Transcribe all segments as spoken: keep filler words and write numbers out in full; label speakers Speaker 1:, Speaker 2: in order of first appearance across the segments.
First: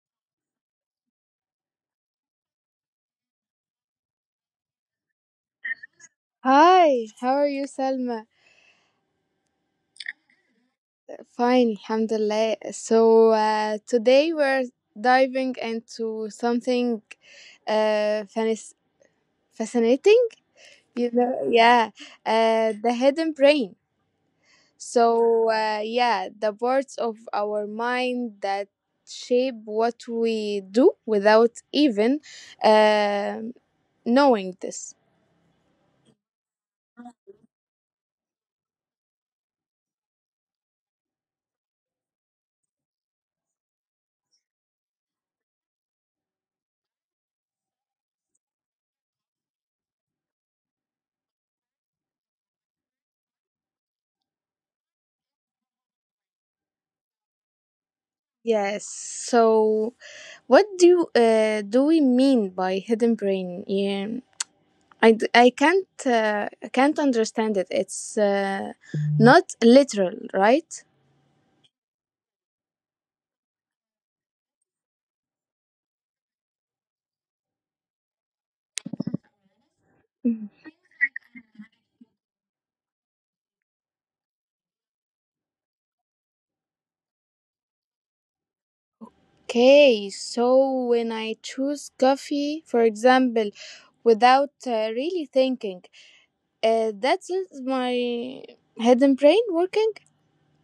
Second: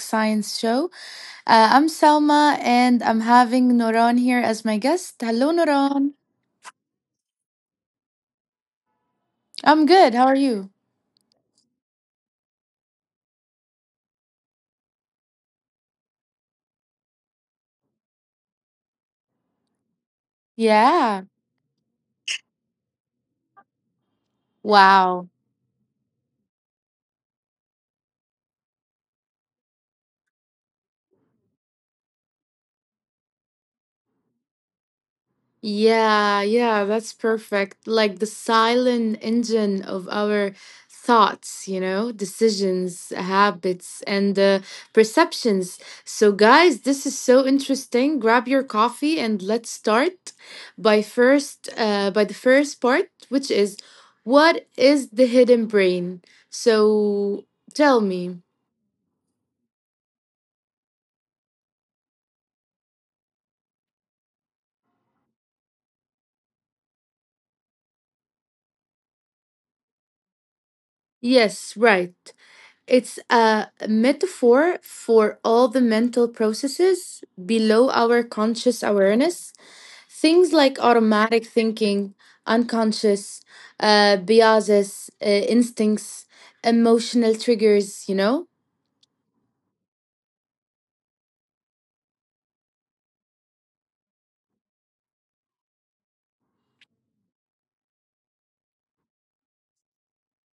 Speaker 1: Science show. Uh, I'm Salma, and I'm having Noran here as my guest. Hello, Noran.
Speaker 2: Hi, how are you, Salma?
Speaker 1: I'm good. How are you?
Speaker 2: Fine, alhamdulillah. So, uh, today we're diving into something uh, fanis- fascinating, you
Speaker 1: Yeah.
Speaker 2: know, yeah, uh, the hidden brain.
Speaker 1: Wow.
Speaker 2: So, uh, yeah, the parts of our mind that shape what we do without even um knowing this.
Speaker 1: Yeah, yeah, that's perfect. Like the silent engine of our thoughts, you know, decisions, habits, and uh, perceptions. So, guys, this is so interesting. Grab your coffee and let's start by first, uh, by the first part, which is what is the hidden brain? So, tell me.
Speaker 2: Yes, so. What do uh, do we mean by hidden brain? Yeah, I, d- I can't uh, I can't understand it. It's uh, not literal, right?
Speaker 1: Yes, right. It's a metaphor for all the mental processes below our conscious awareness. Things
Speaker 2: Mhm.
Speaker 1: like automatic thinking, unconscious, uh, biases, uh, instincts, emotional triggers, you know?
Speaker 2: Okay, so when I choose coffee, for example, without uh, really thinking, uh, that's it, my hidden brain working.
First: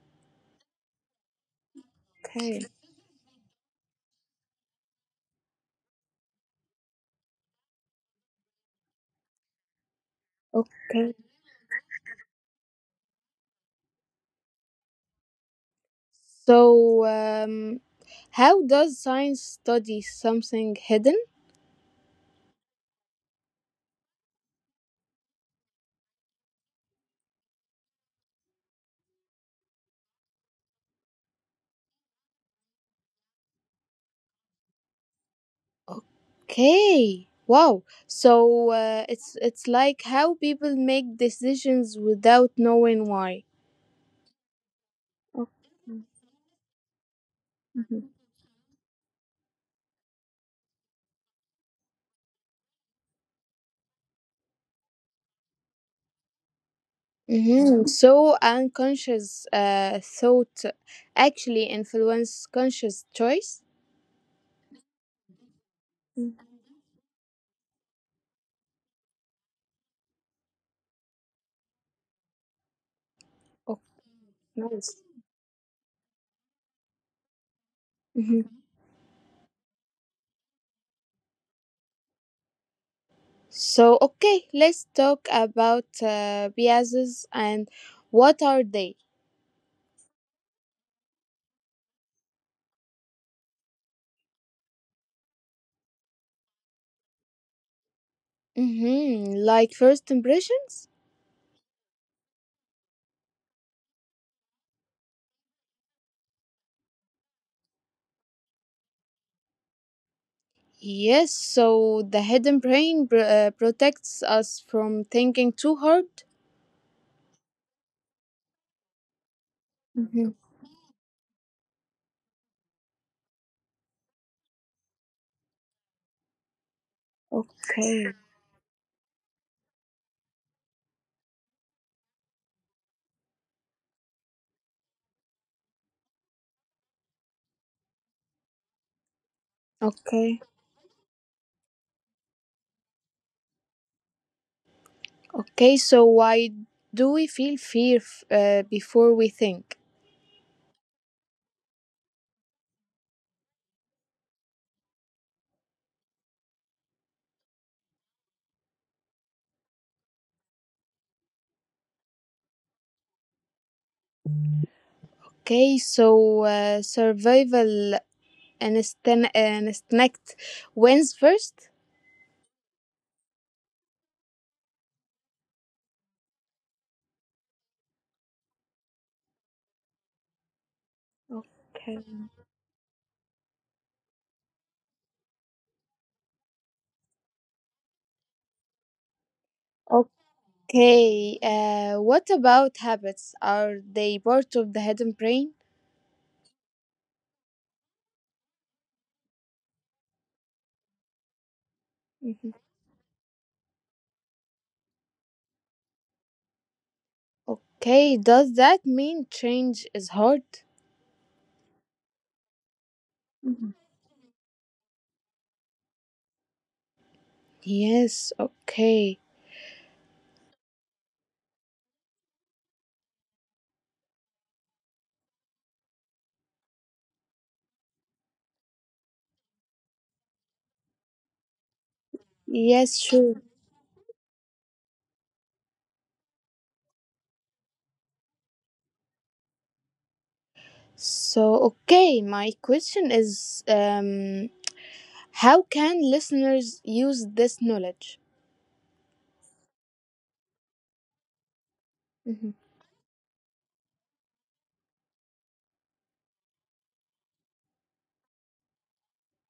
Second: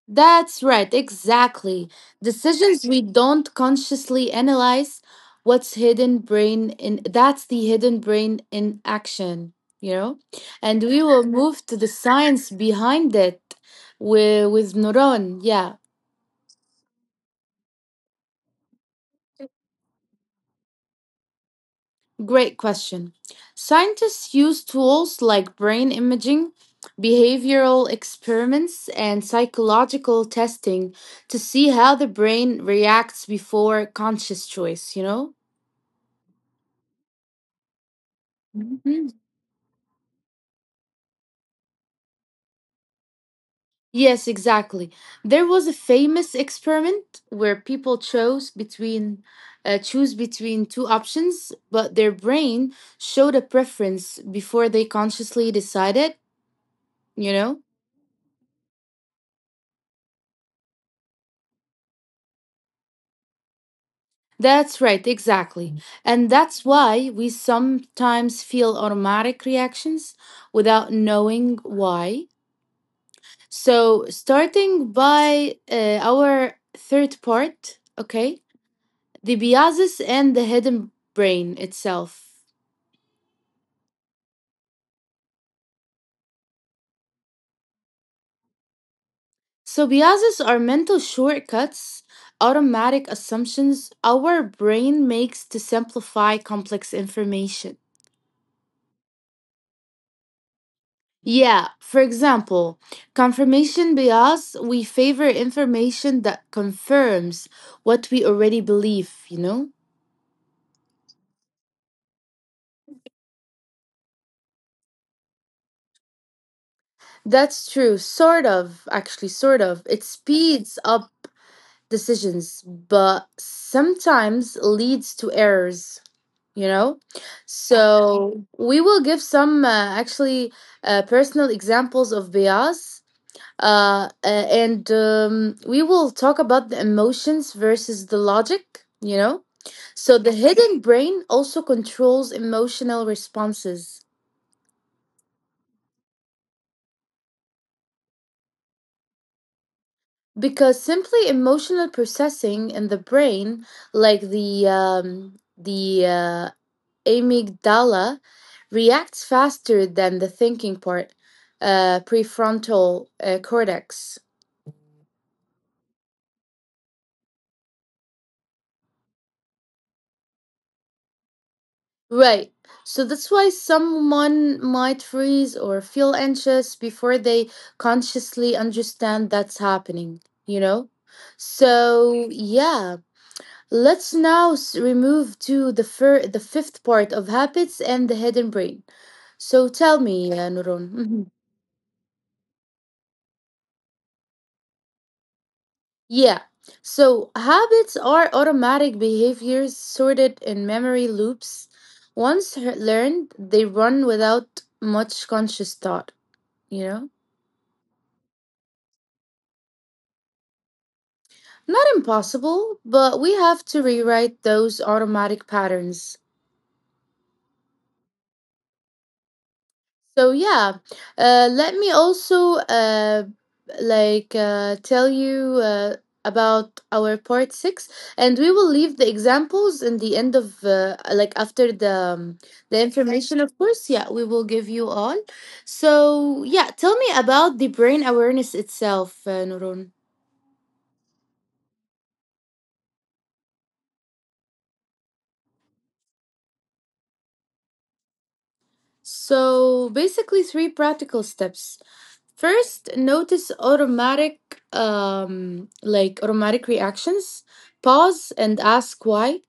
Speaker 1: That's right, exactly.
Speaker 2: Okay,
Speaker 1: Decisions we don't consciously analyze. What's hidden brain in that's the hidden brain in action, you know? And we
Speaker 2: okay.
Speaker 1: will move to the science behind it with with Nuron. Yeah,
Speaker 2: So, um, how does science study something hidden?
Speaker 1: great question. Scientists use tools like brain imaging, behavioral experiments, and psychological testing to see how the brain reacts before conscious choice, you know?
Speaker 2: Okay. Wow. So uh, it's it's like how people make decisions without knowing why.
Speaker 1: Yes, exactly. There was a
Speaker 2: Okay.
Speaker 1: famous experiment where people
Speaker 2: Mhm.
Speaker 1: chose between uh, choose between two options, but their brain showed a preference before they consciously decided, you know?
Speaker 2: Mm-hmm. So unconscious uh, thought actually influence conscious choice.
Speaker 1: That's right, exactly. And
Speaker 2: Mm.
Speaker 1: that's why we sometimes feel automatic reactions without knowing why.
Speaker 2: Oh,
Speaker 1: So, starting
Speaker 2: nice.
Speaker 1: by uh, our third part, okay?
Speaker 2: Mm-hmm.
Speaker 1: The biases and the hidden brain itself.
Speaker 2: So okay, let's talk about uh, biases and what are they?
Speaker 1: So biases are mental shortcuts, automatic assumptions our brain makes to simplify complex information.
Speaker 2: Mm-hmm. Like first impressions.
Speaker 1: Yeah, for example, confirmation bias, we favor information that confirms what we already believe, you know?
Speaker 2: Yes, so the hidden brain pr- uh, protects us from thinking too hard.
Speaker 1: That's true, sort of, actually, sort of. It
Speaker 2: Hmm.
Speaker 1: speeds up decisions, but sometimes leads to errors. you know so
Speaker 2: Okay,
Speaker 1: we will give some uh, actually, uh, personal examples of bias, uh, uh, and um, we will talk about the emotions versus the logic you know So the
Speaker 2: okay.
Speaker 1: hidden brain also controls emotional responses.
Speaker 2: Okay, so why do we feel fear f- uh, before we think?
Speaker 1: Because simply emotional processing in the brain, like the um, the uh, amygdala reacts faster than the thinking part, uh, prefrontal uh, cortex.
Speaker 2: Okay, so uh, survival instinct instinct wins first.
Speaker 1: Right. So that's why someone might freeze or feel anxious before they consciously understand that's happening, you know?
Speaker 2: Okay.
Speaker 1: So, yeah, let's now s- remove to the fir- the fifth part of habits and the hidden brain. So tell me, uh, Nurun. Mm-hmm.
Speaker 2: Okay, uh, what about habits? Are they part of the hidden brain?
Speaker 1: Yeah. So habits are automatic behaviors sorted in memory loops.
Speaker 2: Mm-hmm.
Speaker 1: Once h- learned, they run without much conscious thought, you know?
Speaker 2: Okay, does that mean change is hard?
Speaker 1: Not impossible, but we have to rewrite those automatic patterns.
Speaker 2: Yes, okay.
Speaker 1: So yeah, uh, let me also uh, like uh, tell you uh, about our part six, and we will leave the examples in the end of uh, like after the um, the
Speaker 2: Yes, sure.
Speaker 1: information, of course. Yeah, we will give you all. So yeah, tell me about the brain awareness itself, uh, Nurun.
Speaker 2: So, okay, my question is um, how can listeners use this knowledge?
Speaker 1: So basically, three practical steps.
Speaker 2: Mhm.
Speaker 1: First, notice automatic, um, like automatic reactions. Pause and ask why.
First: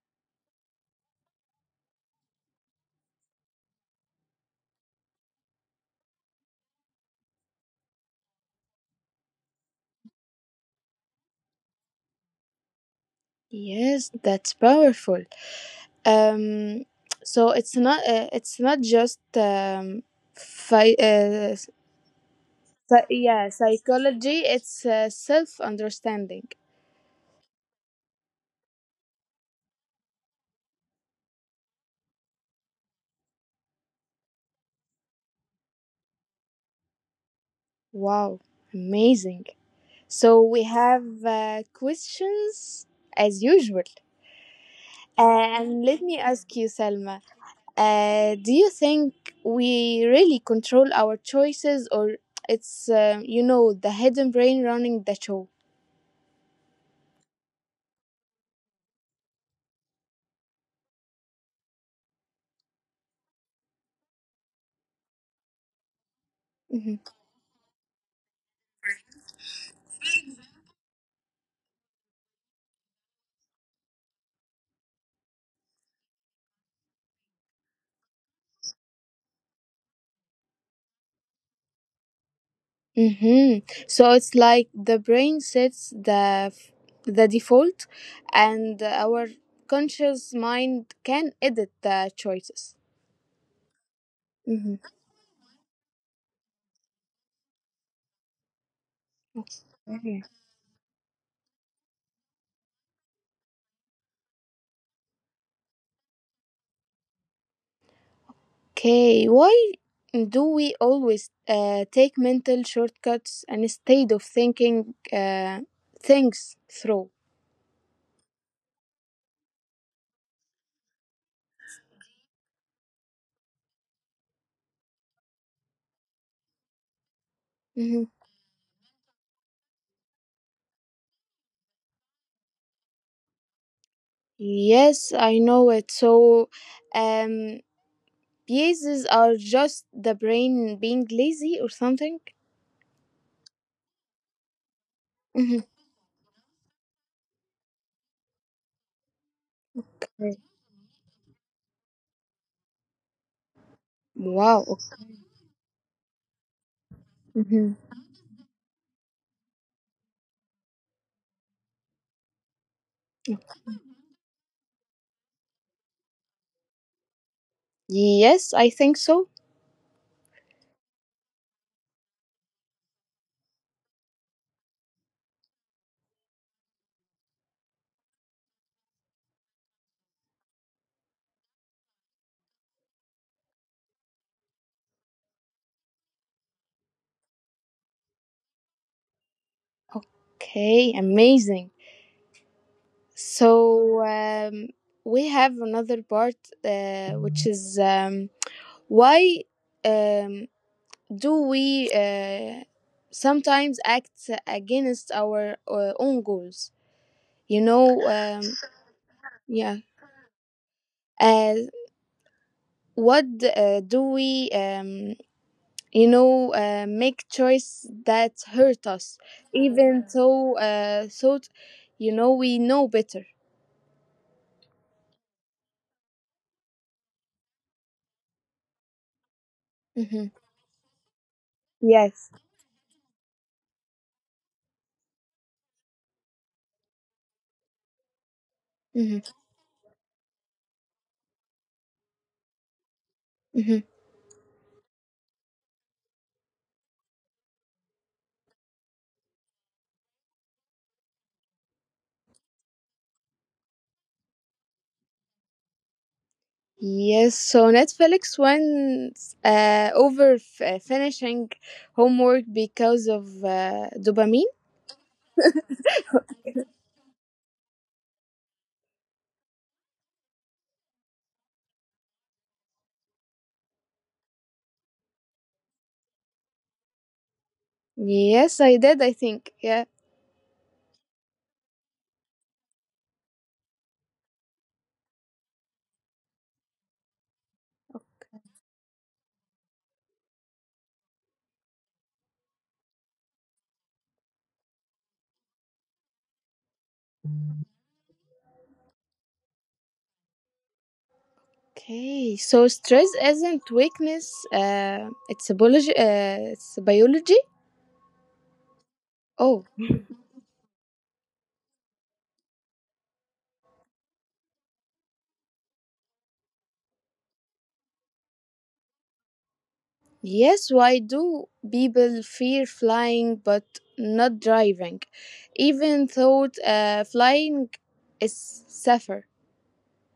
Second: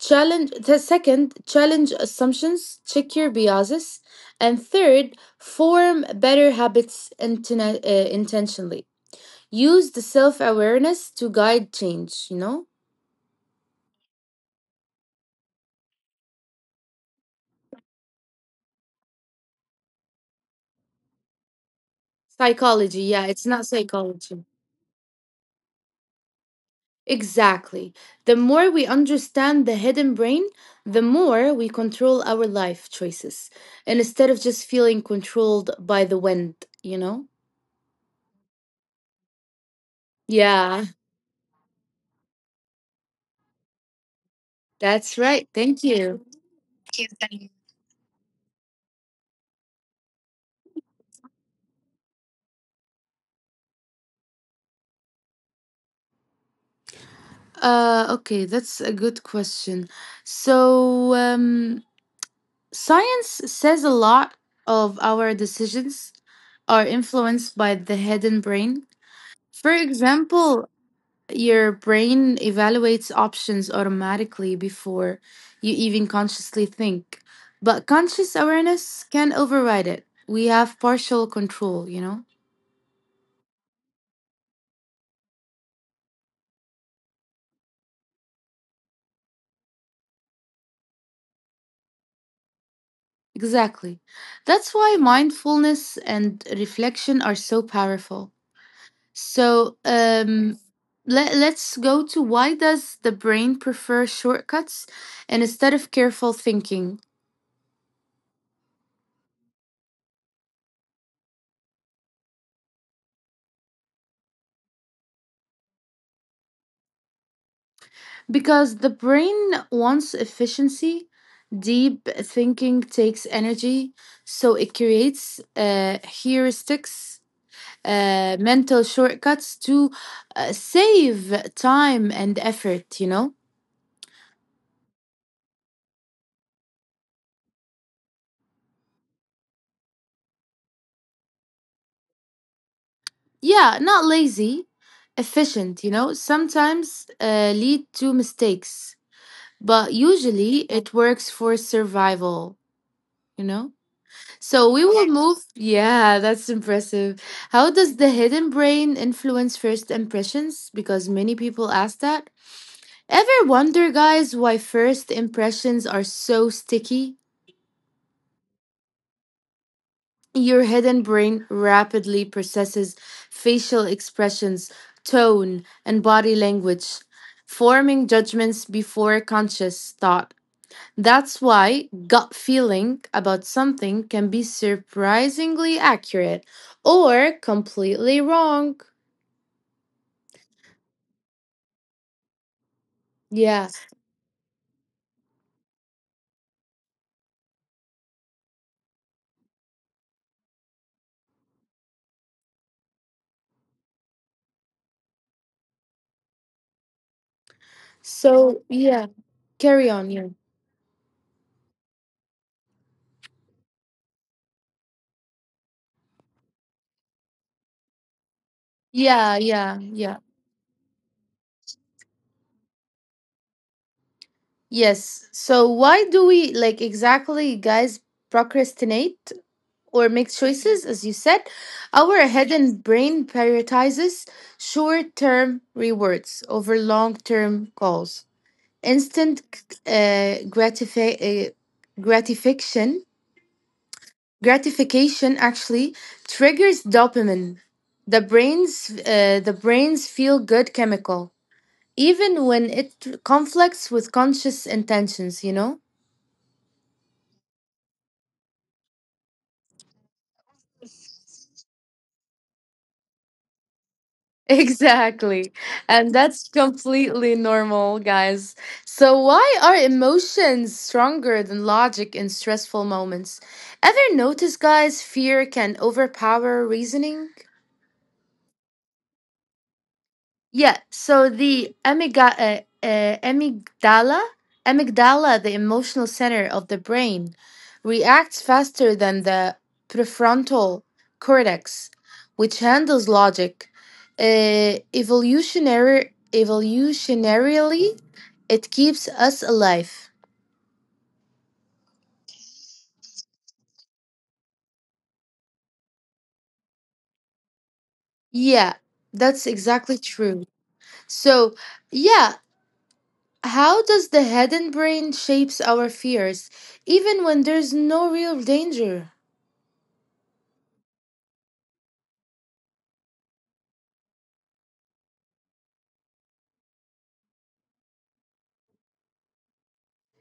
Speaker 1: Challenge the second, challenge assumptions, check your biases. And third, form better habits intena- uh, intentionally. Use the self awareness to guide change, you know?
Speaker 2: Yes, that's powerful. Um, so it's not uh, it's not just um, fi- uh,
Speaker 1: Psychology,
Speaker 2: psy-
Speaker 1: yeah, it's
Speaker 2: yeah,
Speaker 1: not
Speaker 2: psychology,
Speaker 1: psychology.
Speaker 2: it's uh, self-understanding.
Speaker 1: Exactly. The more we understand the hidden brain, the more we control our life choices, and instead of just feeling controlled by the wind, you know?
Speaker 2: Wow, amazing. So we
Speaker 1: Yeah,
Speaker 2: have uh, questions as usual.
Speaker 1: that's right. Thank
Speaker 2: And let me
Speaker 1: you.
Speaker 2: ask you, Selma, uh, do you think we really control our choices, or it's, uh, you know, the hidden brain running the show?
Speaker 1: Uh, okay, that's a good question. So, um, science says a lot of our decisions are
Speaker 2: Hmm.
Speaker 1: influenced by the hidden brain. For example, your brain evaluates options automatically before you even consciously think. But conscious awareness can override it. We have partial control, you know?
Speaker 2: Hmm. So it's like the brain sets the f- the default, and our conscious mind can edit the choices.
Speaker 1: Exactly. That's why mindfulness and reflection are so powerful. So,
Speaker 2: Hmm.
Speaker 1: um, let, let's go to why does the brain prefer shortcuts and instead of careful thinking.
Speaker 2: Okay, why do we always uh, take mental shortcuts instead of thinking uh, things through?
Speaker 1: Because the brain wants efficiency, deep thinking takes energy, so it creates uh, heuristics,
Speaker 2: Mhm.
Speaker 1: uh, mental shortcuts to uh, save time and effort, you know?
Speaker 2: Yes, I know it. So, um, biases are just the brain being lazy or something.
Speaker 1: Yeah, not lazy,
Speaker 2: Mhm.
Speaker 1: efficient, you know? Sometimes uh, lead to mistakes, but
Speaker 2: Okay.
Speaker 1: usually it works for survival, you know? So we
Speaker 2: Wow.
Speaker 1: will move. Yeah, that's impressive. How
Speaker 2: Mhm.
Speaker 1: does the hidden brain influence first impressions? Because many people ask that. Ever wonder, guys, why first impressions are so sticky?
Speaker 2: Yes, I think so.
Speaker 1: Your hidden brain rapidly processes facial expressions, tone, and body language, forming judgments before conscious thought. That's why gut feeling about something can be surprisingly accurate or completely wrong.
Speaker 2: Okay, amazing.
Speaker 1: Yeah.
Speaker 2: So, um, we have another part, uh, which is um, why, um, do we, uh, sometimes act against our uh, own goals? You know, um,
Speaker 1: So, yeah,
Speaker 2: yeah.
Speaker 1: carry on. Yeah.
Speaker 2: Uh, what uh, do we, um, you know, uh, make choice that hurt us,
Speaker 1: Yeah, yeah,
Speaker 2: even
Speaker 1: yeah.
Speaker 2: though uh, thought, you know, we know better.
Speaker 1: Yes. So why do we, like, exactly, guys, procrastinate or make
Speaker 2: Hmm.
Speaker 1: choices as you said? Our
Speaker 2: Yes.
Speaker 1: head and brain prioritizes short-term rewards over long-term goals.
Speaker 2: Hmm.
Speaker 1: Instant uh, gratifi- uh, gratification
Speaker 2: Hmm.
Speaker 1: gratification actually triggers dopamine, the brain's uh, the brain's feel good chemical, even when it conflicts with conscious intentions you know
Speaker 2: Yes, so Netflix went uh, over f- uh, finishing homework because of uh, dopamine.
Speaker 1: Exactly, and that's completely normal, guys. So why are emotions stronger than logic in stressful moments? Ever notice, guys, fear can overpower reasoning?
Speaker 2: Yes, I did, I think. Yeah.
Speaker 1: Yeah, so the amiga- uh, uh, amygdala, amygdala, the emotional center of the brain, reacts faster than the prefrontal cortex, which handles logic. Uh, evolutionary, evolutionarily, it keeps us alive.
Speaker 2: Okay. So stress isn't weakness. Uh, it's a biology. Uh, it's biology.
Speaker 1: Yeah, that's
Speaker 2: Oh,
Speaker 1: exactly true. So, yeah, how does the head and brain shapes our fears, even when there's no real danger?
Speaker 2: yes. Why do people fear flying but not driving, even though uh, flying is safer?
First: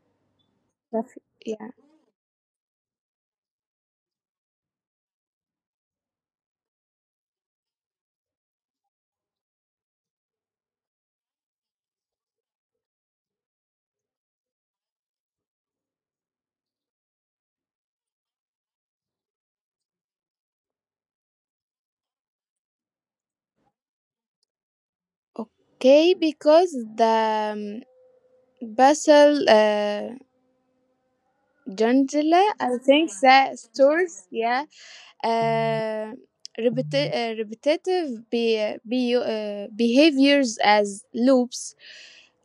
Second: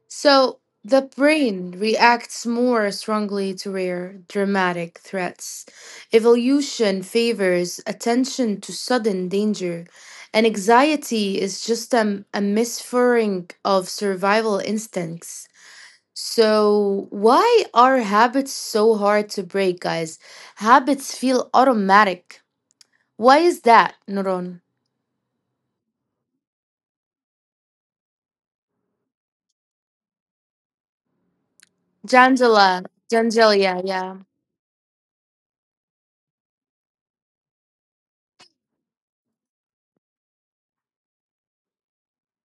Speaker 1: So the
Speaker 2: Safer. Yeah.
Speaker 1: brain reacts more strongly to rare, dramatic threats. Evolution favors attention to sudden danger, and anxiety is just um, a misfiring of survival instincts. So, why are habits so hard to break, guys? Habits feel automatic. Why is that, Nuron?
Speaker 2: Okay, because the um, basal uh, Gentile, I
Speaker 1: Jangela,
Speaker 2: think that
Speaker 1: Jangelia,
Speaker 2: stores, yeah. Uh, repeti- uh, repetitive be- be- uh, behaviors as loops,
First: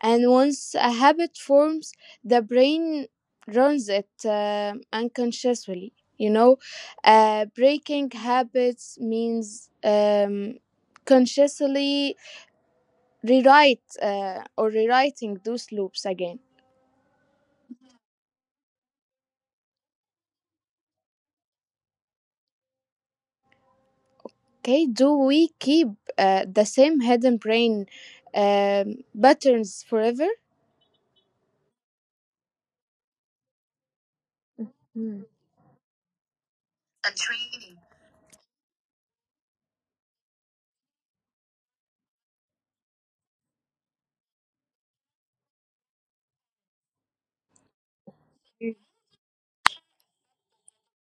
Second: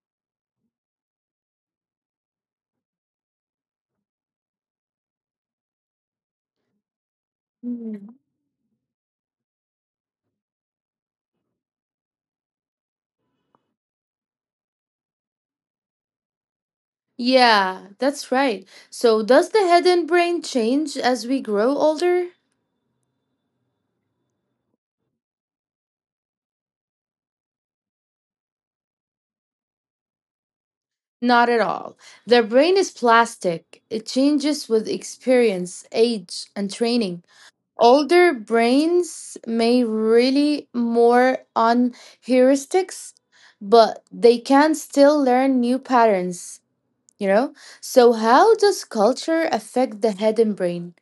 Speaker 2: and once a habit forms, the brain runs it uh, unconsciously. You know, uh, breaking
Speaker 1: yeah.
Speaker 2: habits means um, consciously rewrite uh, or rewriting those loops again.
Speaker 1: Yeah, that's right. So, does the head and brain change as we grow older?
Speaker 2: Okay, do we keep uh, the same hidden brain um, patterns forever?
Speaker 1: Not at all. The brain is plastic, it changes with
Speaker 2: Mm.
Speaker 1: experience, age, and training. Older brains may rely more on heuristics, but they can still learn new patterns, you know? So, how does culture affect the head and brain?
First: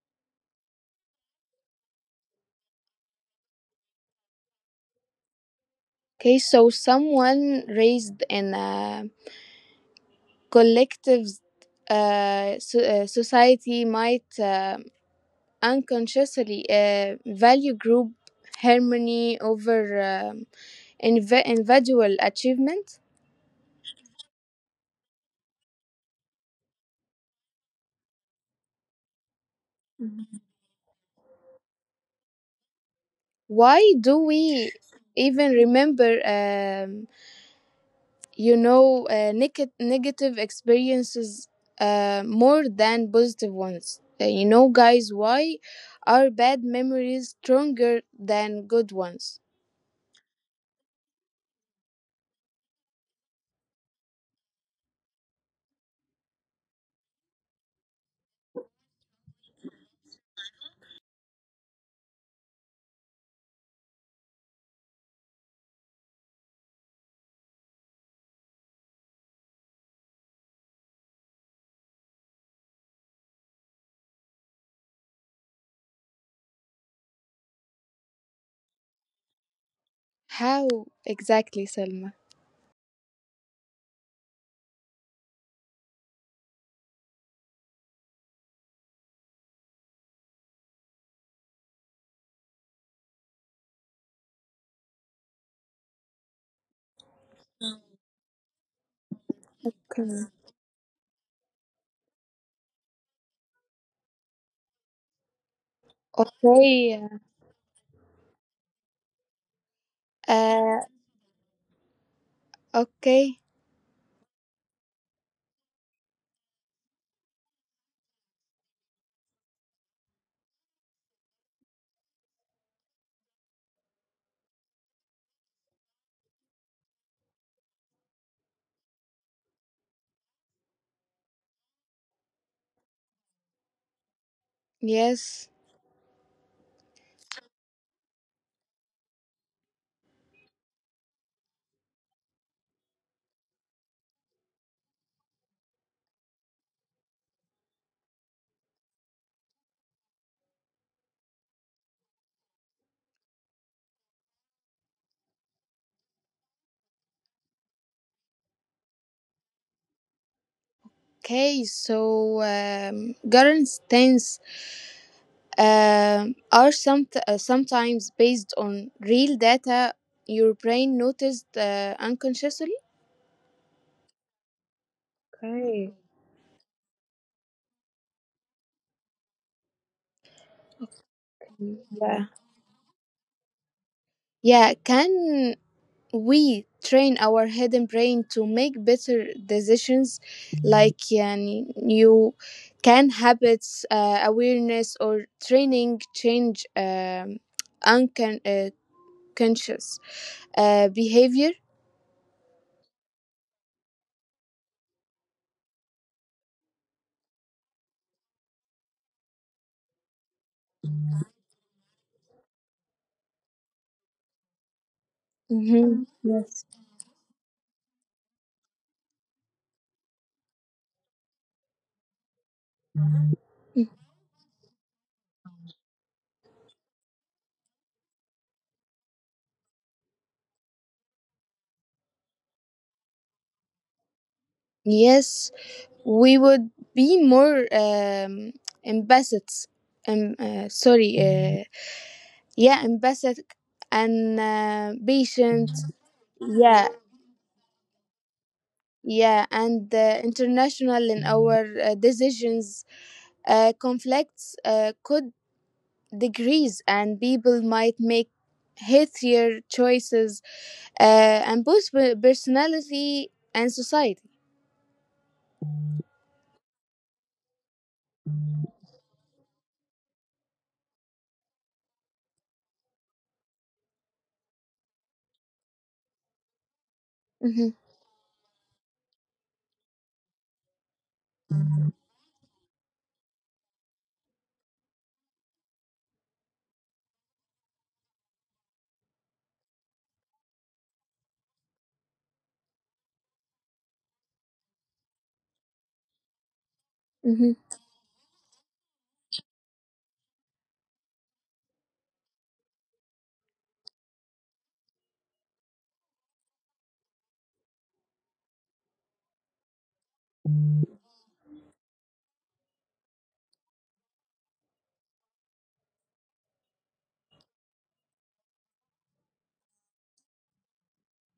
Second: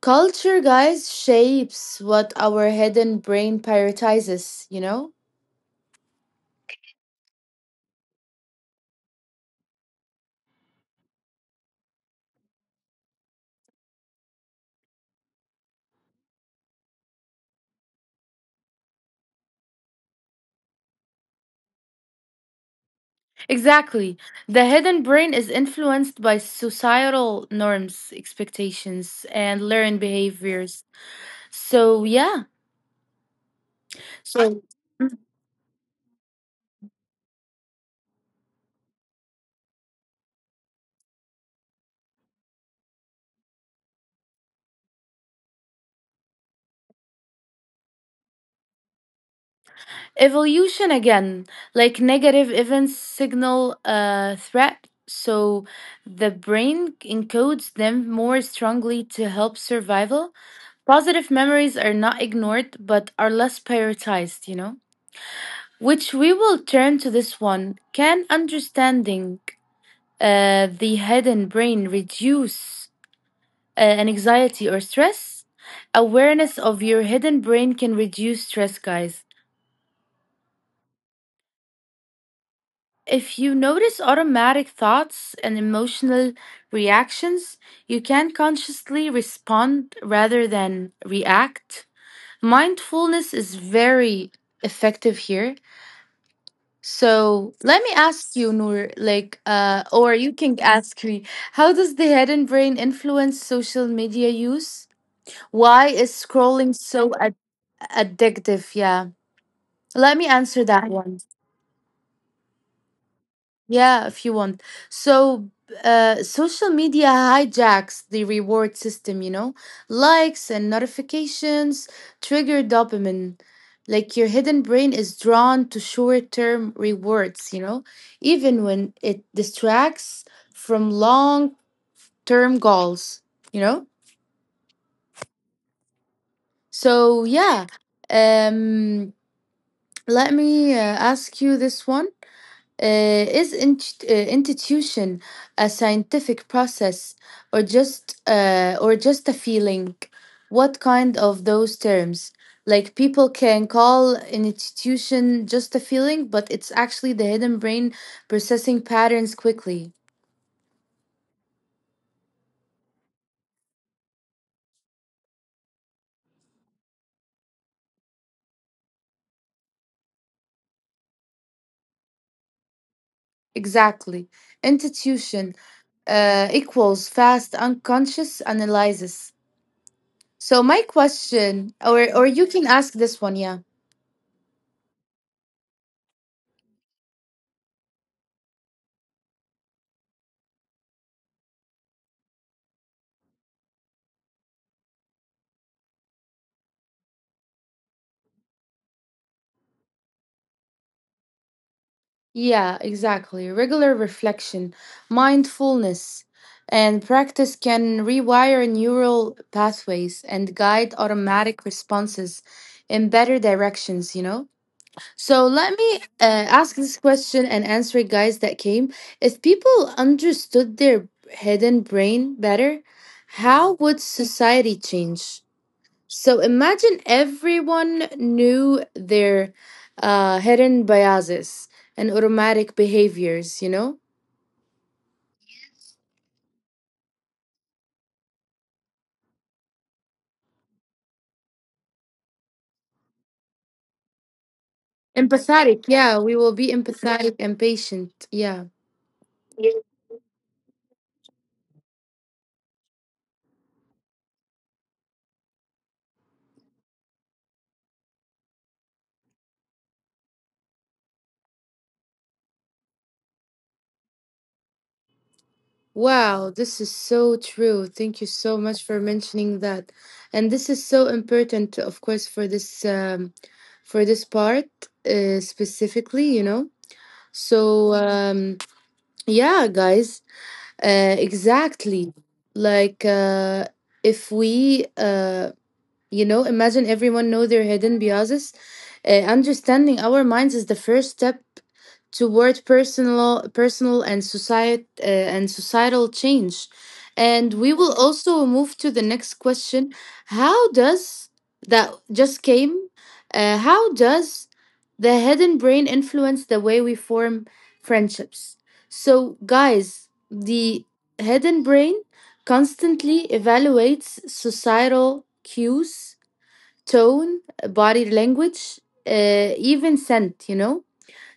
Speaker 1: Culture, guys, shapes what our hidden brain prioritizes, you know?
Speaker 2: Okay, so someone raised in a collective uh, so, uh, society might uh, unconsciously uh, value group harmony over um, inv- individual achievement.
Speaker 1: Exactly. The hidden brain is influenced by societal norms, expectations, and learned behaviors. So, yeah.
Speaker 2: Why do
Speaker 1: So,
Speaker 2: we even remember um you know, uh, neg- negative experiences uh, more than positive ones. Uh, You know, guys, why are bad memories stronger than good ones?
Speaker 1: evolution again, like negative events signal a threat. So, the brain encodes them more strongly to help survival. Positive memories are not ignored but are less prioritized, you know? Which we will turn to this one. Can understanding uh, the hidden brain reduce uh, an anxiety or stress? Awareness of your hidden brain can reduce stress, guys.
Speaker 2: How exactly, Selma?
Speaker 1: If you notice automatic thoughts and emotional reactions, you can consciously respond rather than react. Mindfulness is very effective here. So let me ask you, Noor, like, uh, or you
Speaker 2: Okay.
Speaker 1: can ask me, how does the hidden brain influence social media use? Why is scrolling
Speaker 2: Okay.
Speaker 1: so ad- addictive? Yeah, let me answer that
Speaker 2: Uh,
Speaker 1: one.
Speaker 2: okay.
Speaker 1: Yeah, if you want. So, uh, social media hijacks the reward system, you know? Likes and notifications trigger dopamine. Like your hidden brain is drawn to short term rewards, you know? Even when it distracts from long term goals, you know?
Speaker 2: Yes.
Speaker 1: So, yeah. Um, Let me uh, ask you this one. Uh, is int- uh, intuition a scientific process or just uh, or just a feeling? What kind of those terms? Like people can call an intuition just a feeling, but it's actually the hidden brain processing patterns quickly.
Speaker 2: Okay. So, um, current stance um are some uh, sometimes based on real data your brain noticed uh, unconsciously.
Speaker 1: Exactly. Intuition
Speaker 2: Okay.
Speaker 1: uh, equals fast unconscious analysis. So my question, or or
Speaker 2: Yeah.
Speaker 1: you can ask this one, yeah.
Speaker 2: Yeah. Can we train our hidden brain to make better decisions like yani, you can habits uh, awareness or training change um, uncon- uh, conscious uh, behavior?
Speaker 1: Yeah, exactly. Regular reflection, mindfulness, and practice can rewire neural pathways and guide automatic responses in better directions, you know? So let me
Speaker 2: Mhm.
Speaker 1: uh, ask this question and answer it, guys, that came. If people understood their hidden brain better, how would society change? So imagine everyone knew their uh, hidden biases and automatic behaviors, you know?
Speaker 2: Yes, we would be more um, empathets um, uh, sorry uh, yeah empathic and uh, patient.
Speaker 1: Empathetic, yeah, we will be
Speaker 2: Yeah.
Speaker 1: empathetic and patient, yeah.
Speaker 2: Yeah, and uh, international in our uh, decisions, uh, conflicts uh, could decrease, and people might make healthier choices, uh, and boost per- personality and society.
Speaker 1: Wow, this is so true. Thank you so much for mentioning that. And this is so important, of course, for this um, for this part, uh, specifically, you know?
Speaker 2: Hmm.
Speaker 1: So, um, yeah, guys. Uh, exactly. Like, uh, if we uh, you know, imagine everyone know their hidden biases. Uh, understanding our minds is the first step toward personal, personal and society uh, and societal change.
Speaker 2: Hmm.
Speaker 1: And we will also move to the next question: How does that just came? Uh, how does the hidden brain influence the way we form friendships? So, guys, the hidden brain constantly evaluates societal cues: tone, body language, uh, even scent, you know,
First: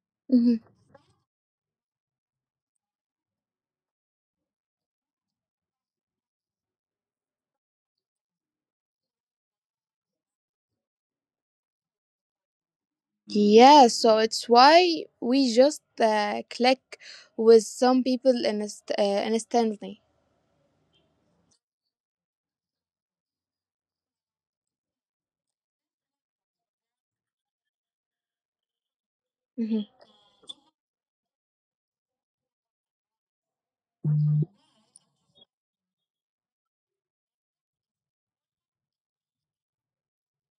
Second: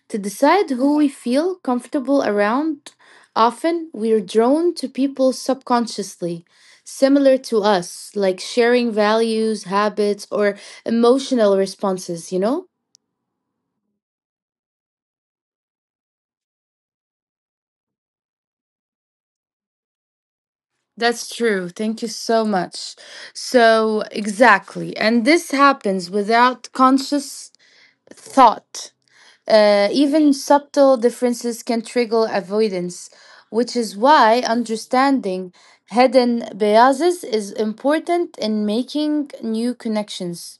Speaker 1: to decide
Speaker 2: Hmm.
Speaker 1: who we feel comfortable around. Often we're drawn to people subconsciously, similar to us, like sharing values, habits, or emotional responses, you know?
Speaker 2: Yeah, so it's why we just uh, click with some people in inst- uh, instantly.
Speaker 1: That's true. Thank you so much. So, exactly. And this happens without conscious thought.
Speaker 2: Hmm.
Speaker 1: Uh, even subtle differences can trigger avoidance, which is why understanding hidden biases is important in making new connections.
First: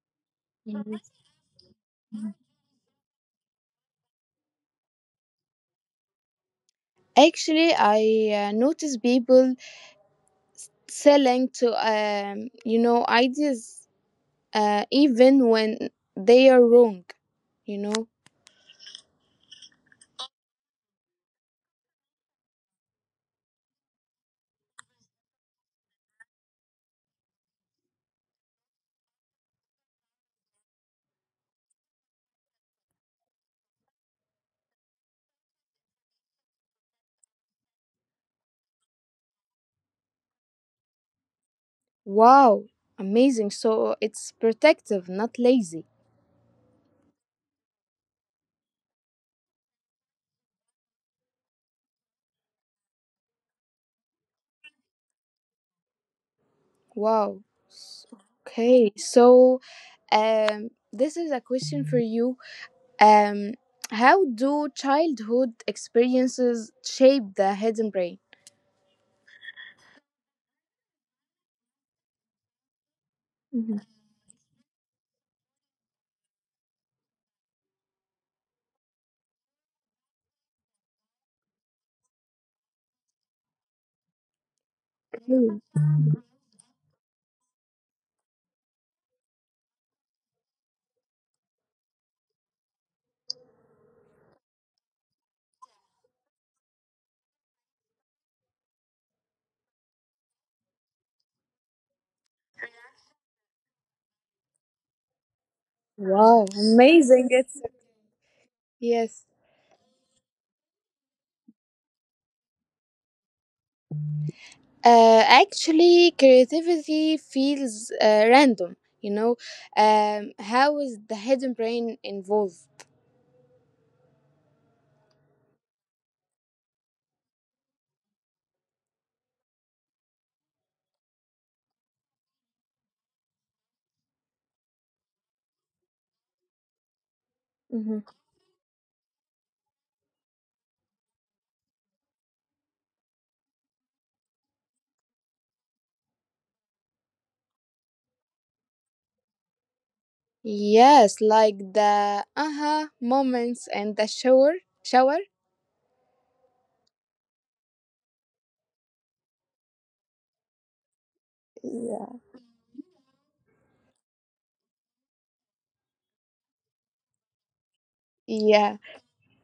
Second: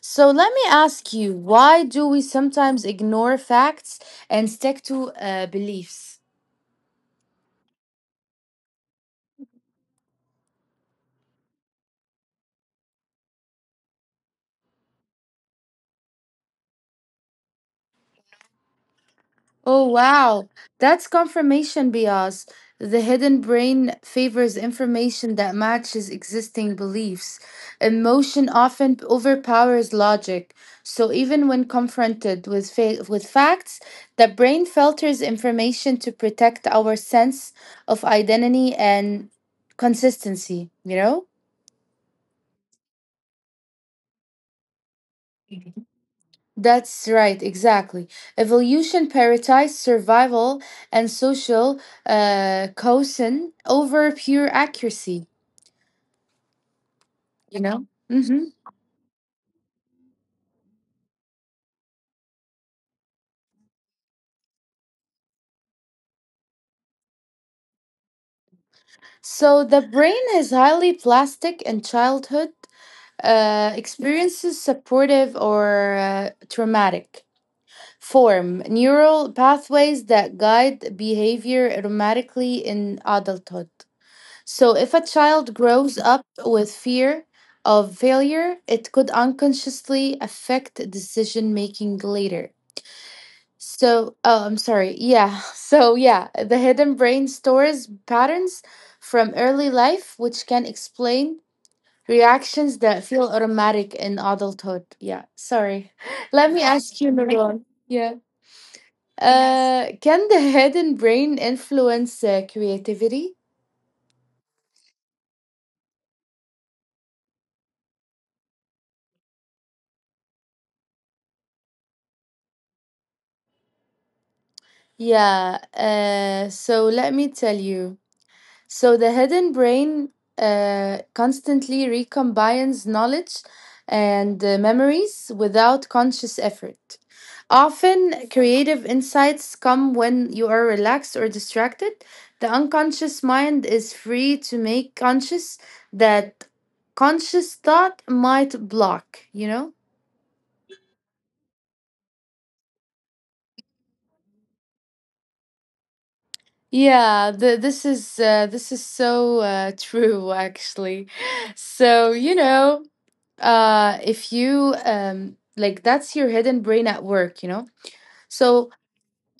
Speaker 1: So let me ask you, why do we sometimes ignore facts and stick to uh, beliefs?
Speaker 2: Actually, I uh, notice people selling to um you know, ideas uh even when they are wrong, you know.
Speaker 1: Oh, wow. That's confirmation bias. The hidden brain favors information that matches existing beliefs. Emotion often overpowers logic. So even when confronted with fa- with facts, the brain filters information to protect our sense of identity and consistency, you know?
Speaker 2: Wow, amazing, so it's protective, not lazy.
Speaker 1: That's right, exactly. Evolution prioritized survival and social uh, cohesion over pure accuracy,
Speaker 2: Wow.
Speaker 1: you know?
Speaker 2: S-
Speaker 1: Hmm.
Speaker 2: okay so, um this is a question for you. um how do childhood experiences shape the hidden brain?
Speaker 1: So the brain is highly plastic and childhood uh, experiences, supportive or uh, traumatic. Form neural pathways that guide behavior automatically in adulthood. So, if a child
Speaker 2: Mhm.
Speaker 1: grows up with fear of failure, it could unconsciously affect decision making later. So, oh, I'm sorry. Yeah. So, yeah, the hidden brain stores patterns from early life, which can explain reactions that feel automatic in adulthood. Yeah. Sorry.
Speaker 2: Wow,
Speaker 1: Let me ask you,
Speaker 2: amazing, it's,
Speaker 1: Nurwan. Yeah.
Speaker 2: yes.
Speaker 1: Uh, can the hidden brain influence uh, creativity?
Speaker 2: Uh, actually, creativity feels uh, random. You know, um, how is the hidden brain involved?
Speaker 1: Yeah, uh, so let me tell you. So the hidden brain uh, constantly recombines knowledge and uh, memories without conscious effort.
Speaker 2: Hmm.
Speaker 1: Often, creative insights come when you are relaxed or distracted. The unconscious mind is free to make conscious that conscious thought might block, you know?
Speaker 2: Yes, like the aha moments and the shower. Shower.
Speaker 1: Yeah, the, this is uh, this is so uh, true actually. So,
Speaker 2: Yeah.
Speaker 1: you know, uh, if you um, like that's your hidden brain at work, you know? So,
Speaker 2: Yeah,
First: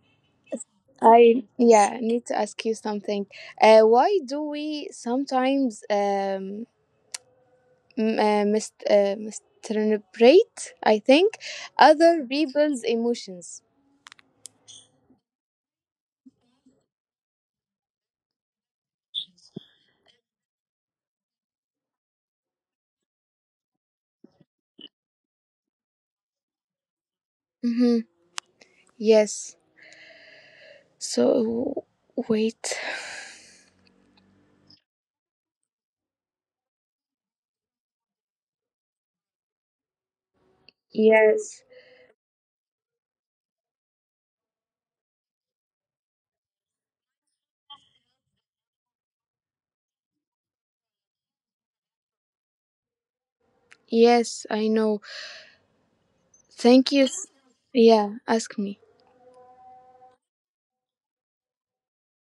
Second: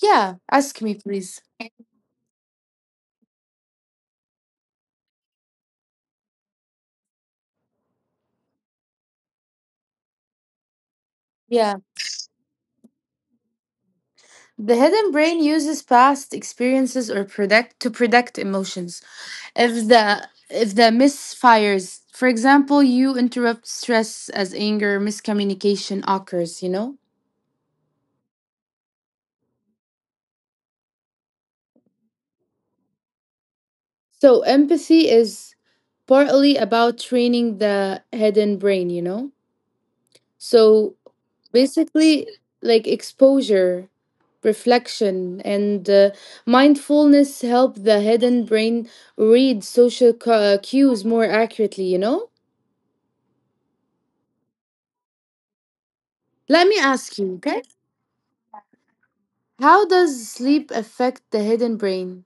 Speaker 1: yeah, ask me please.
Speaker 2: I yeah need to ask you something. Uh, why do we sometimes um m- uh, mis uh, misinterpret, I think,
Speaker 1: Yeah,
Speaker 2: other people's emotions?
Speaker 1: the hidden brain uses past experiences or predict to predict emotions. If the if the misfires, for example, you interrupt stress as anger, miscommunication occurs, you know?
Speaker 2: Mm-hmm. Yes. So, wait.
Speaker 1: So empathy is partly about training the hidden brain, you know? So
Speaker 2: Yes.
Speaker 1: basically, like exposure, reflection, and uh, mindfulness help the hidden brain read social cu- uh, cues more accurately, you know?
Speaker 2: Yes, I know.
Speaker 1: Let me
Speaker 2: Thank you.
Speaker 1: ask
Speaker 2: s-
Speaker 1: you, okay?
Speaker 2: Yeah, ask me.
Speaker 1: How does sleep affect the hidden brain?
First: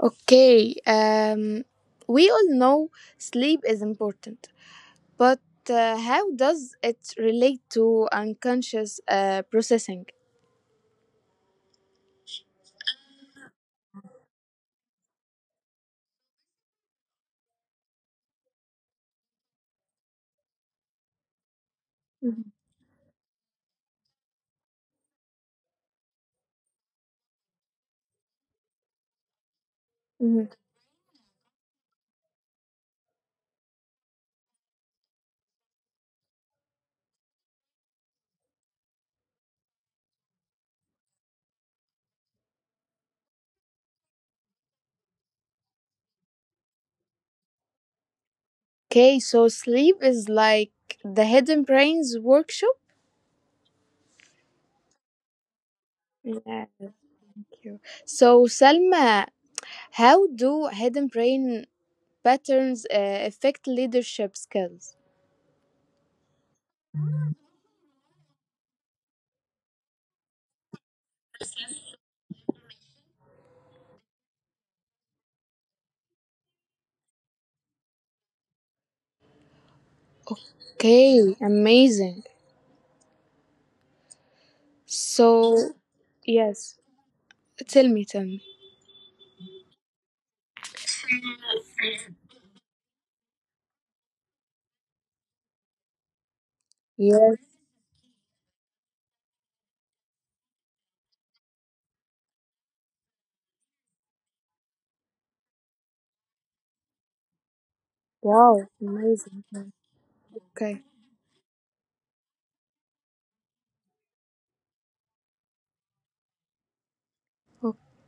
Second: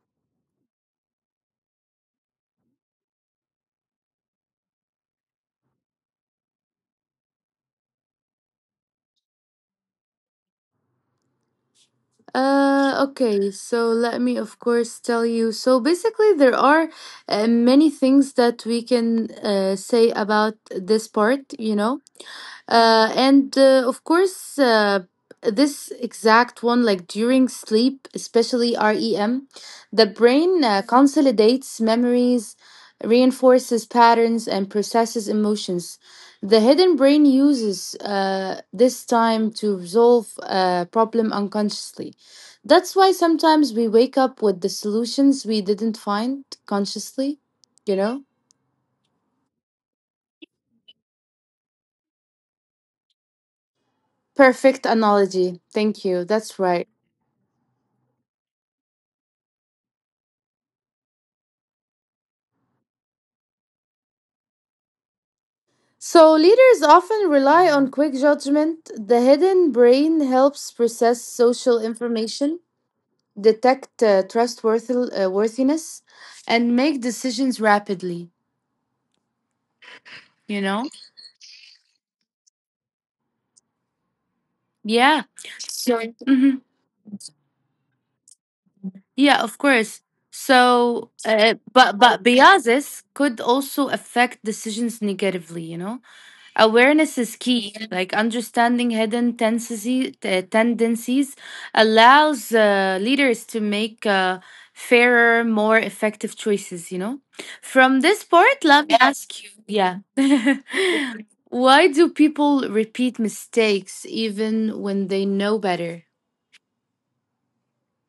Speaker 2: Okay. Um, we all know sleep is important, but uh, how does it relate to unconscious uh, processing?
Speaker 1: Uh, okay, so let me, of course, tell you. So basically, there are uh, many things that we can uh, say about this part, you know. Uh, and uh, Of course, uh, this exact one, like during sleep, especially REM, the
Speaker 2: Mhm.
Speaker 1: brain uh, consolidates memories, reinforces patterns, and processes emotions. The hidden brain uses uh, this time to resolve a problem unconsciously. That's why sometimes we wake up with the solutions we didn't find consciously, you know?
Speaker 2: Okay, so sleep is like the hidden brain's workshop.
Speaker 1: Perfect analogy. Thank you. That's
Speaker 2: Yeah,
Speaker 1: right.
Speaker 2: thank you. So, Salma, how do hidden brain patterns uh, affect leadership skills?
Speaker 1: So, leaders often rely on quick judgment. The hidden brain helps process social information, detect uh, trustworthiness, uh, worthiness, and make decisions rapidly. You know?
Speaker 2: Okay, amazing.
Speaker 1: Yeah.
Speaker 2: So,
Speaker 1: So, mhm.
Speaker 2: yes, tell me, tell me.
Speaker 1: Yeah, of course. So, uh, but but biases could also affect decisions negatively. You know? Awareness is
Speaker 2: Yes,
Speaker 1: key. Like understanding hidden tendencies, tendencies allows uh, leaders to make uh, fairer, more effective choices. You know. From this part,
Speaker 2: wow,
Speaker 1: let me Yeah. ask
Speaker 2: amazing.
Speaker 1: you. Yeah.
Speaker 2: Okay.
Speaker 1: Why do people repeat mistakes even when they know better?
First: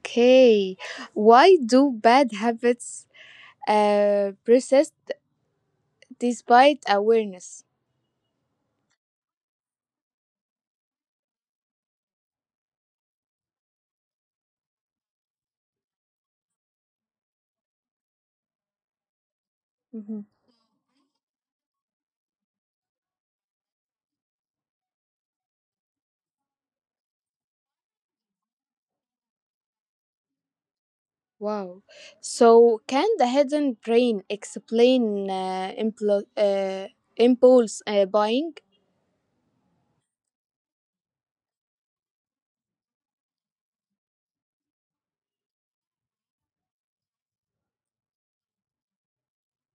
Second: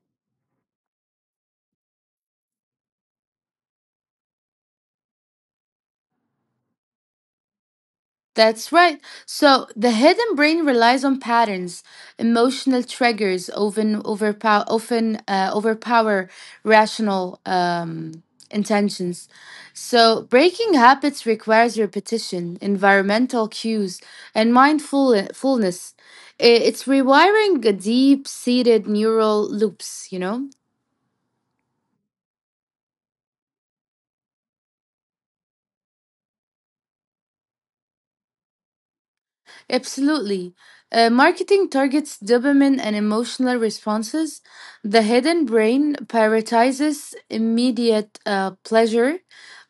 Speaker 2: Okay, why do bad habits uh, persist despite awareness?
Speaker 1: That's right. So the hidden brain relies on patterns, emotional triggers often overpower often uh, overpower rational um, intentions.
Speaker 2: Mhm.
Speaker 1: So breaking habits requires repetition, environmental cues, and mindfulness. It's rewiring deep-seated neural loops. You know.
Speaker 2: Wow. So, can the hidden brain explain uh, impl- uh, impulse uh, buying?
Speaker 1: Absolutely. Uh, marketing targets dopamine and emotional responses. The hidden brain prioritizes immediate uh, pleasure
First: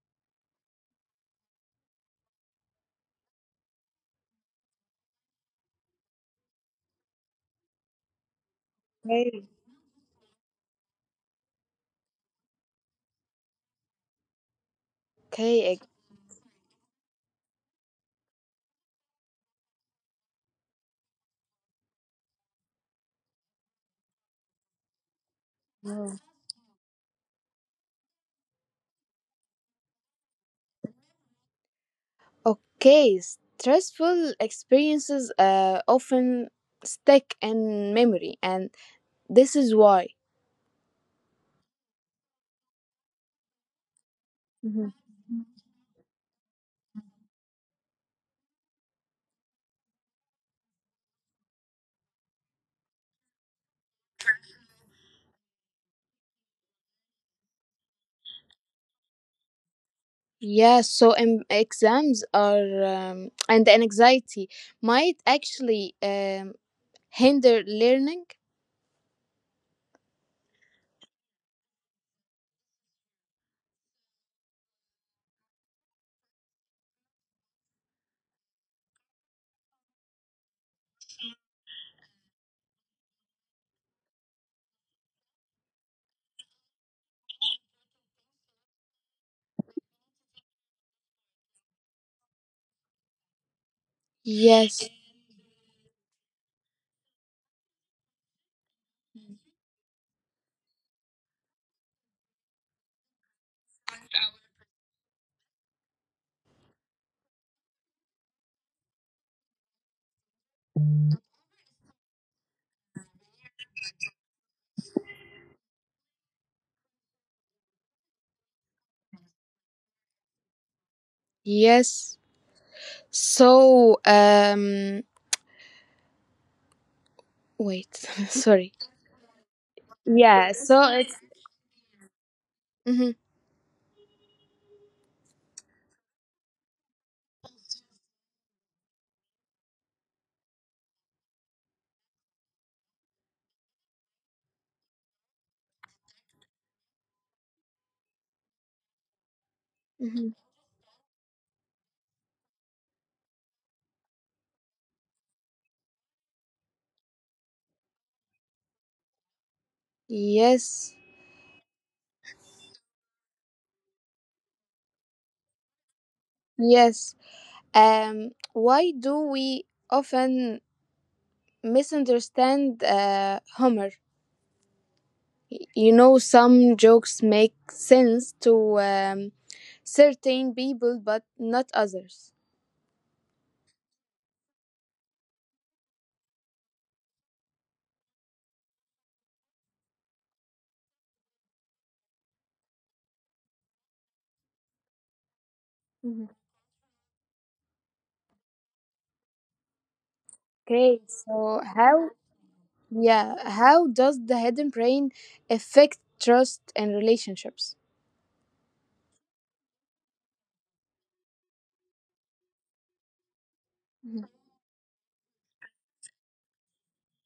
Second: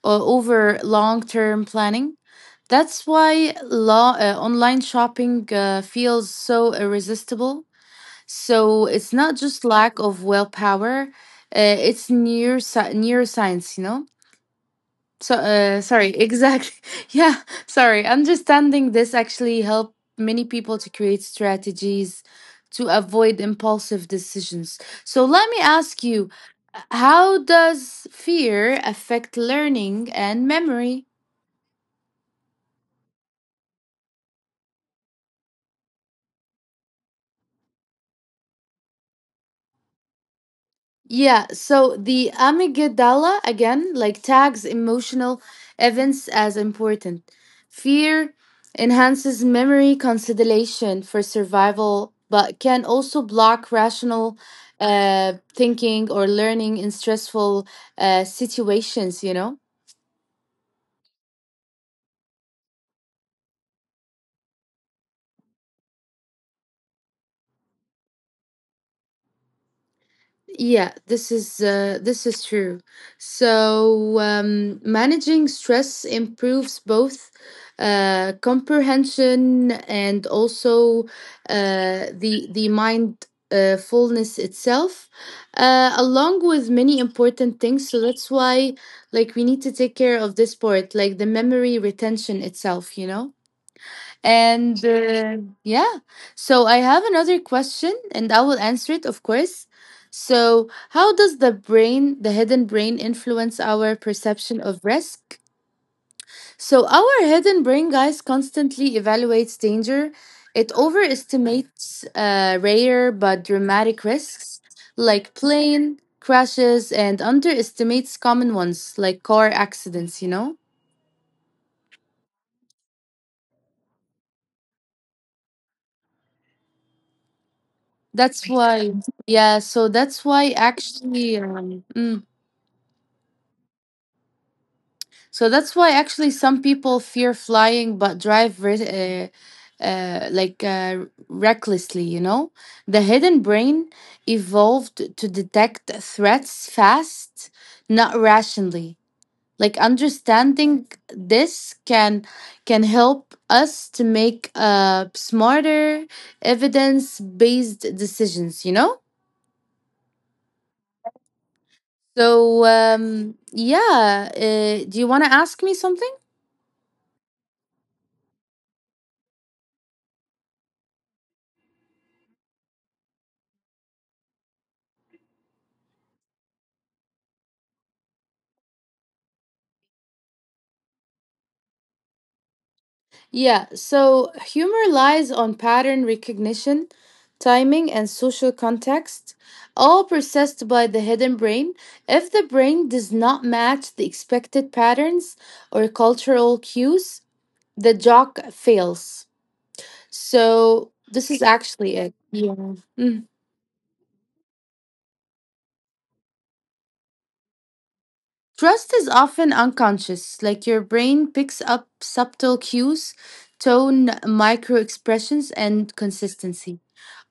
Speaker 1: uh, over long term planning. That's why law, uh, online shopping uh, feels so irresistible. So it's not just lack of willpower, uh, it's neurosci- neuroscience, you know? So,
Speaker 2: Okay,
Speaker 1: uh, sorry, exactly. Yeah, sorry. Understanding this actually helped many people to create strategies to avoid impulsive decisions. So, let me ask
Speaker 2: ex-
Speaker 1: you, how does fear affect learning and memory?
Speaker 2: Okay, stressful experiences uh, often stick in memory, and this is why.
Speaker 1: Yeah, so the amygdala again like tags
Speaker 2: Mhm.
Speaker 1: emotional events as important. Fear enhances memory consolidation for survival, but can also block rational uh, thinking or learning in stressful uh, situations, you know?
Speaker 2: Yeah, so um, exams are um, and anxiety might actually um, hinder learning.
Speaker 1: Yeah, this is uh, this is true. So um, managing stress improves both uh, comprehension and also uh, the the mind uh, fullness itself, uh, along with many important things. So that's why, like, we need to take care of this part, like the memory retention itself. You know. And
Speaker 2: Yes,
Speaker 1: uh, yeah, so I have another question and I will answer it, of course. So, how does the brain, the hidden brain, influence our perception of risk? So, our hidden brain, guys, constantly evaluates danger. It overestimates uh, rare but dramatic risks like plane crashes and underestimates common ones like car accidents, you know?
Speaker 2: yes. So um, wait,
Speaker 1: That's
Speaker 2: sorry.
Speaker 1: why, yeah, so that's why
Speaker 2: Yeah, so it's.
Speaker 1: actually. Um, mm.
Speaker 2: Hmm.
Speaker 1: So that's why actually some people fear flying but drive re- uh, uh, like uh, recklessly, you know? The hidden brain evolved to detect threats fast, not rationally. Like
Speaker 2: Hmm.
Speaker 1: understanding this can can help us to make uh, smarter evidence-based decisions, you know?
Speaker 2: Yes,
Speaker 1: So um, yeah, uh, do you want to ask me something?
Speaker 2: yes. Um, why do we often misunderstand uh, humor? You know, some jokes make sense to um, certain people, but not others.
Speaker 1: Yeah, so humor lies on pattern recognition, timing, and social context, all processed by the hidden brain. If the brain does not match the expected patterns or
Speaker 2: Mhm.
Speaker 1: cultural cues, the joke fails. So,
Speaker 2: Okay,
Speaker 1: this is
Speaker 2: so
Speaker 1: actually it.
Speaker 2: how?
Speaker 1: Yeah.
Speaker 2: Yeah, how does the hidden brain affect trust and relationships?
Speaker 1: Trust is often unconscious, like your brain picks up subtle cues, tone, micro expressions, and consistency.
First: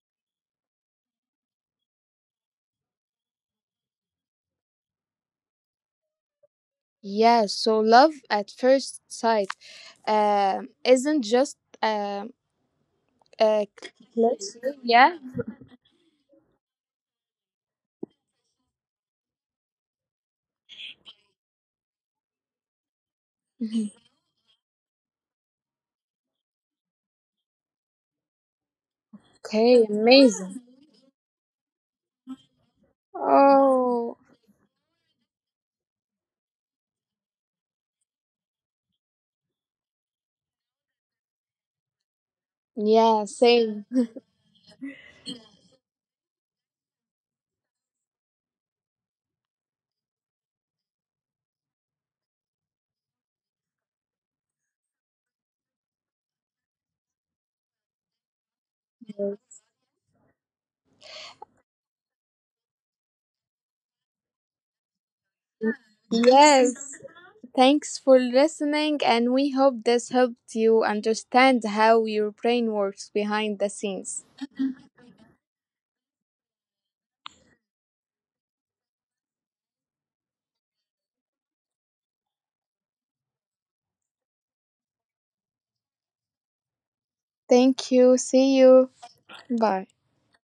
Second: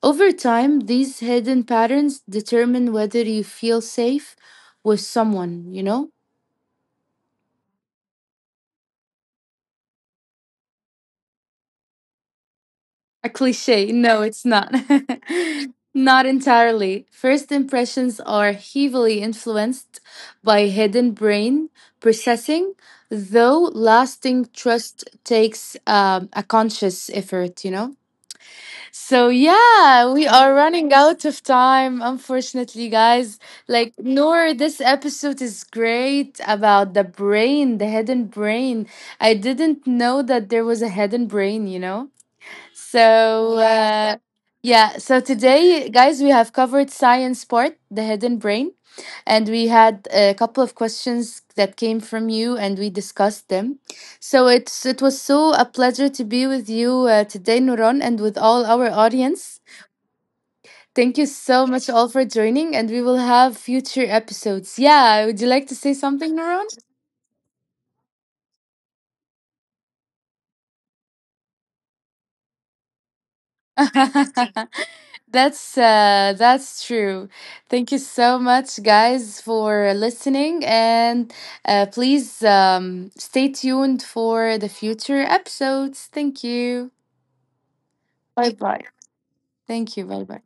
Speaker 1: Over time, these hidden patterns determine whether you feel safe with someone, you know?
Speaker 2: Yes, so love at first sight um, isn't just um,
Speaker 1: A
Speaker 2: a
Speaker 1: cliche. No, it's
Speaker 2: let's
Speaker 1: not.
Speaker 2: say, yeah.
Speaker 1: Not entirely. First impressions are heavily influenced by hidden brain processing, though
Speaker 2: Mhm.
Speaker 1: lasting trust takes um, a conscious effort, you know? So
Speaker 2: Okay,
Speaker 1: yeah, we are
Speaker 2: amazing.
Speaker 1: running out of time, unfortunately, guys. Like
Speaker 2: Oh,
Speaker 1: Noor, this episode is great about the brain, the hidden brain. I didn't know that there was a hidden brain, you know?
Speaker 2: yeah,
Speaker 1: So
Speaker 2: same.
Speaker 1: Yeah. uh, yeah, so today, guys, we have covered science part, the hidden brain, and we had a couple of questions that came from you, and we discussed them. So it's it was so a pleasure to be with you uh, today, Nuron, and with all our audience. Thank you so much all for joining, and we will have future episodes. Yeah, would you like to say something,
Speaker 2: Yes,
Speaker 1: Nuron?
Speaker 2: thanks for listening, and we hope this helped you understand how your brain works behind the scenes.
Speaker 1: That's uh, that's true. Thank you so much guys for listening, and uh, please um, stay tuned for the future episodes. Thank you.
Speaker 2: Thank you.
Speaker 1: Bye
Speaker 2: See
Speaker 1: bye.
Speaker 2: you. Bye.
Speaker 1: Thank you. Bye bye.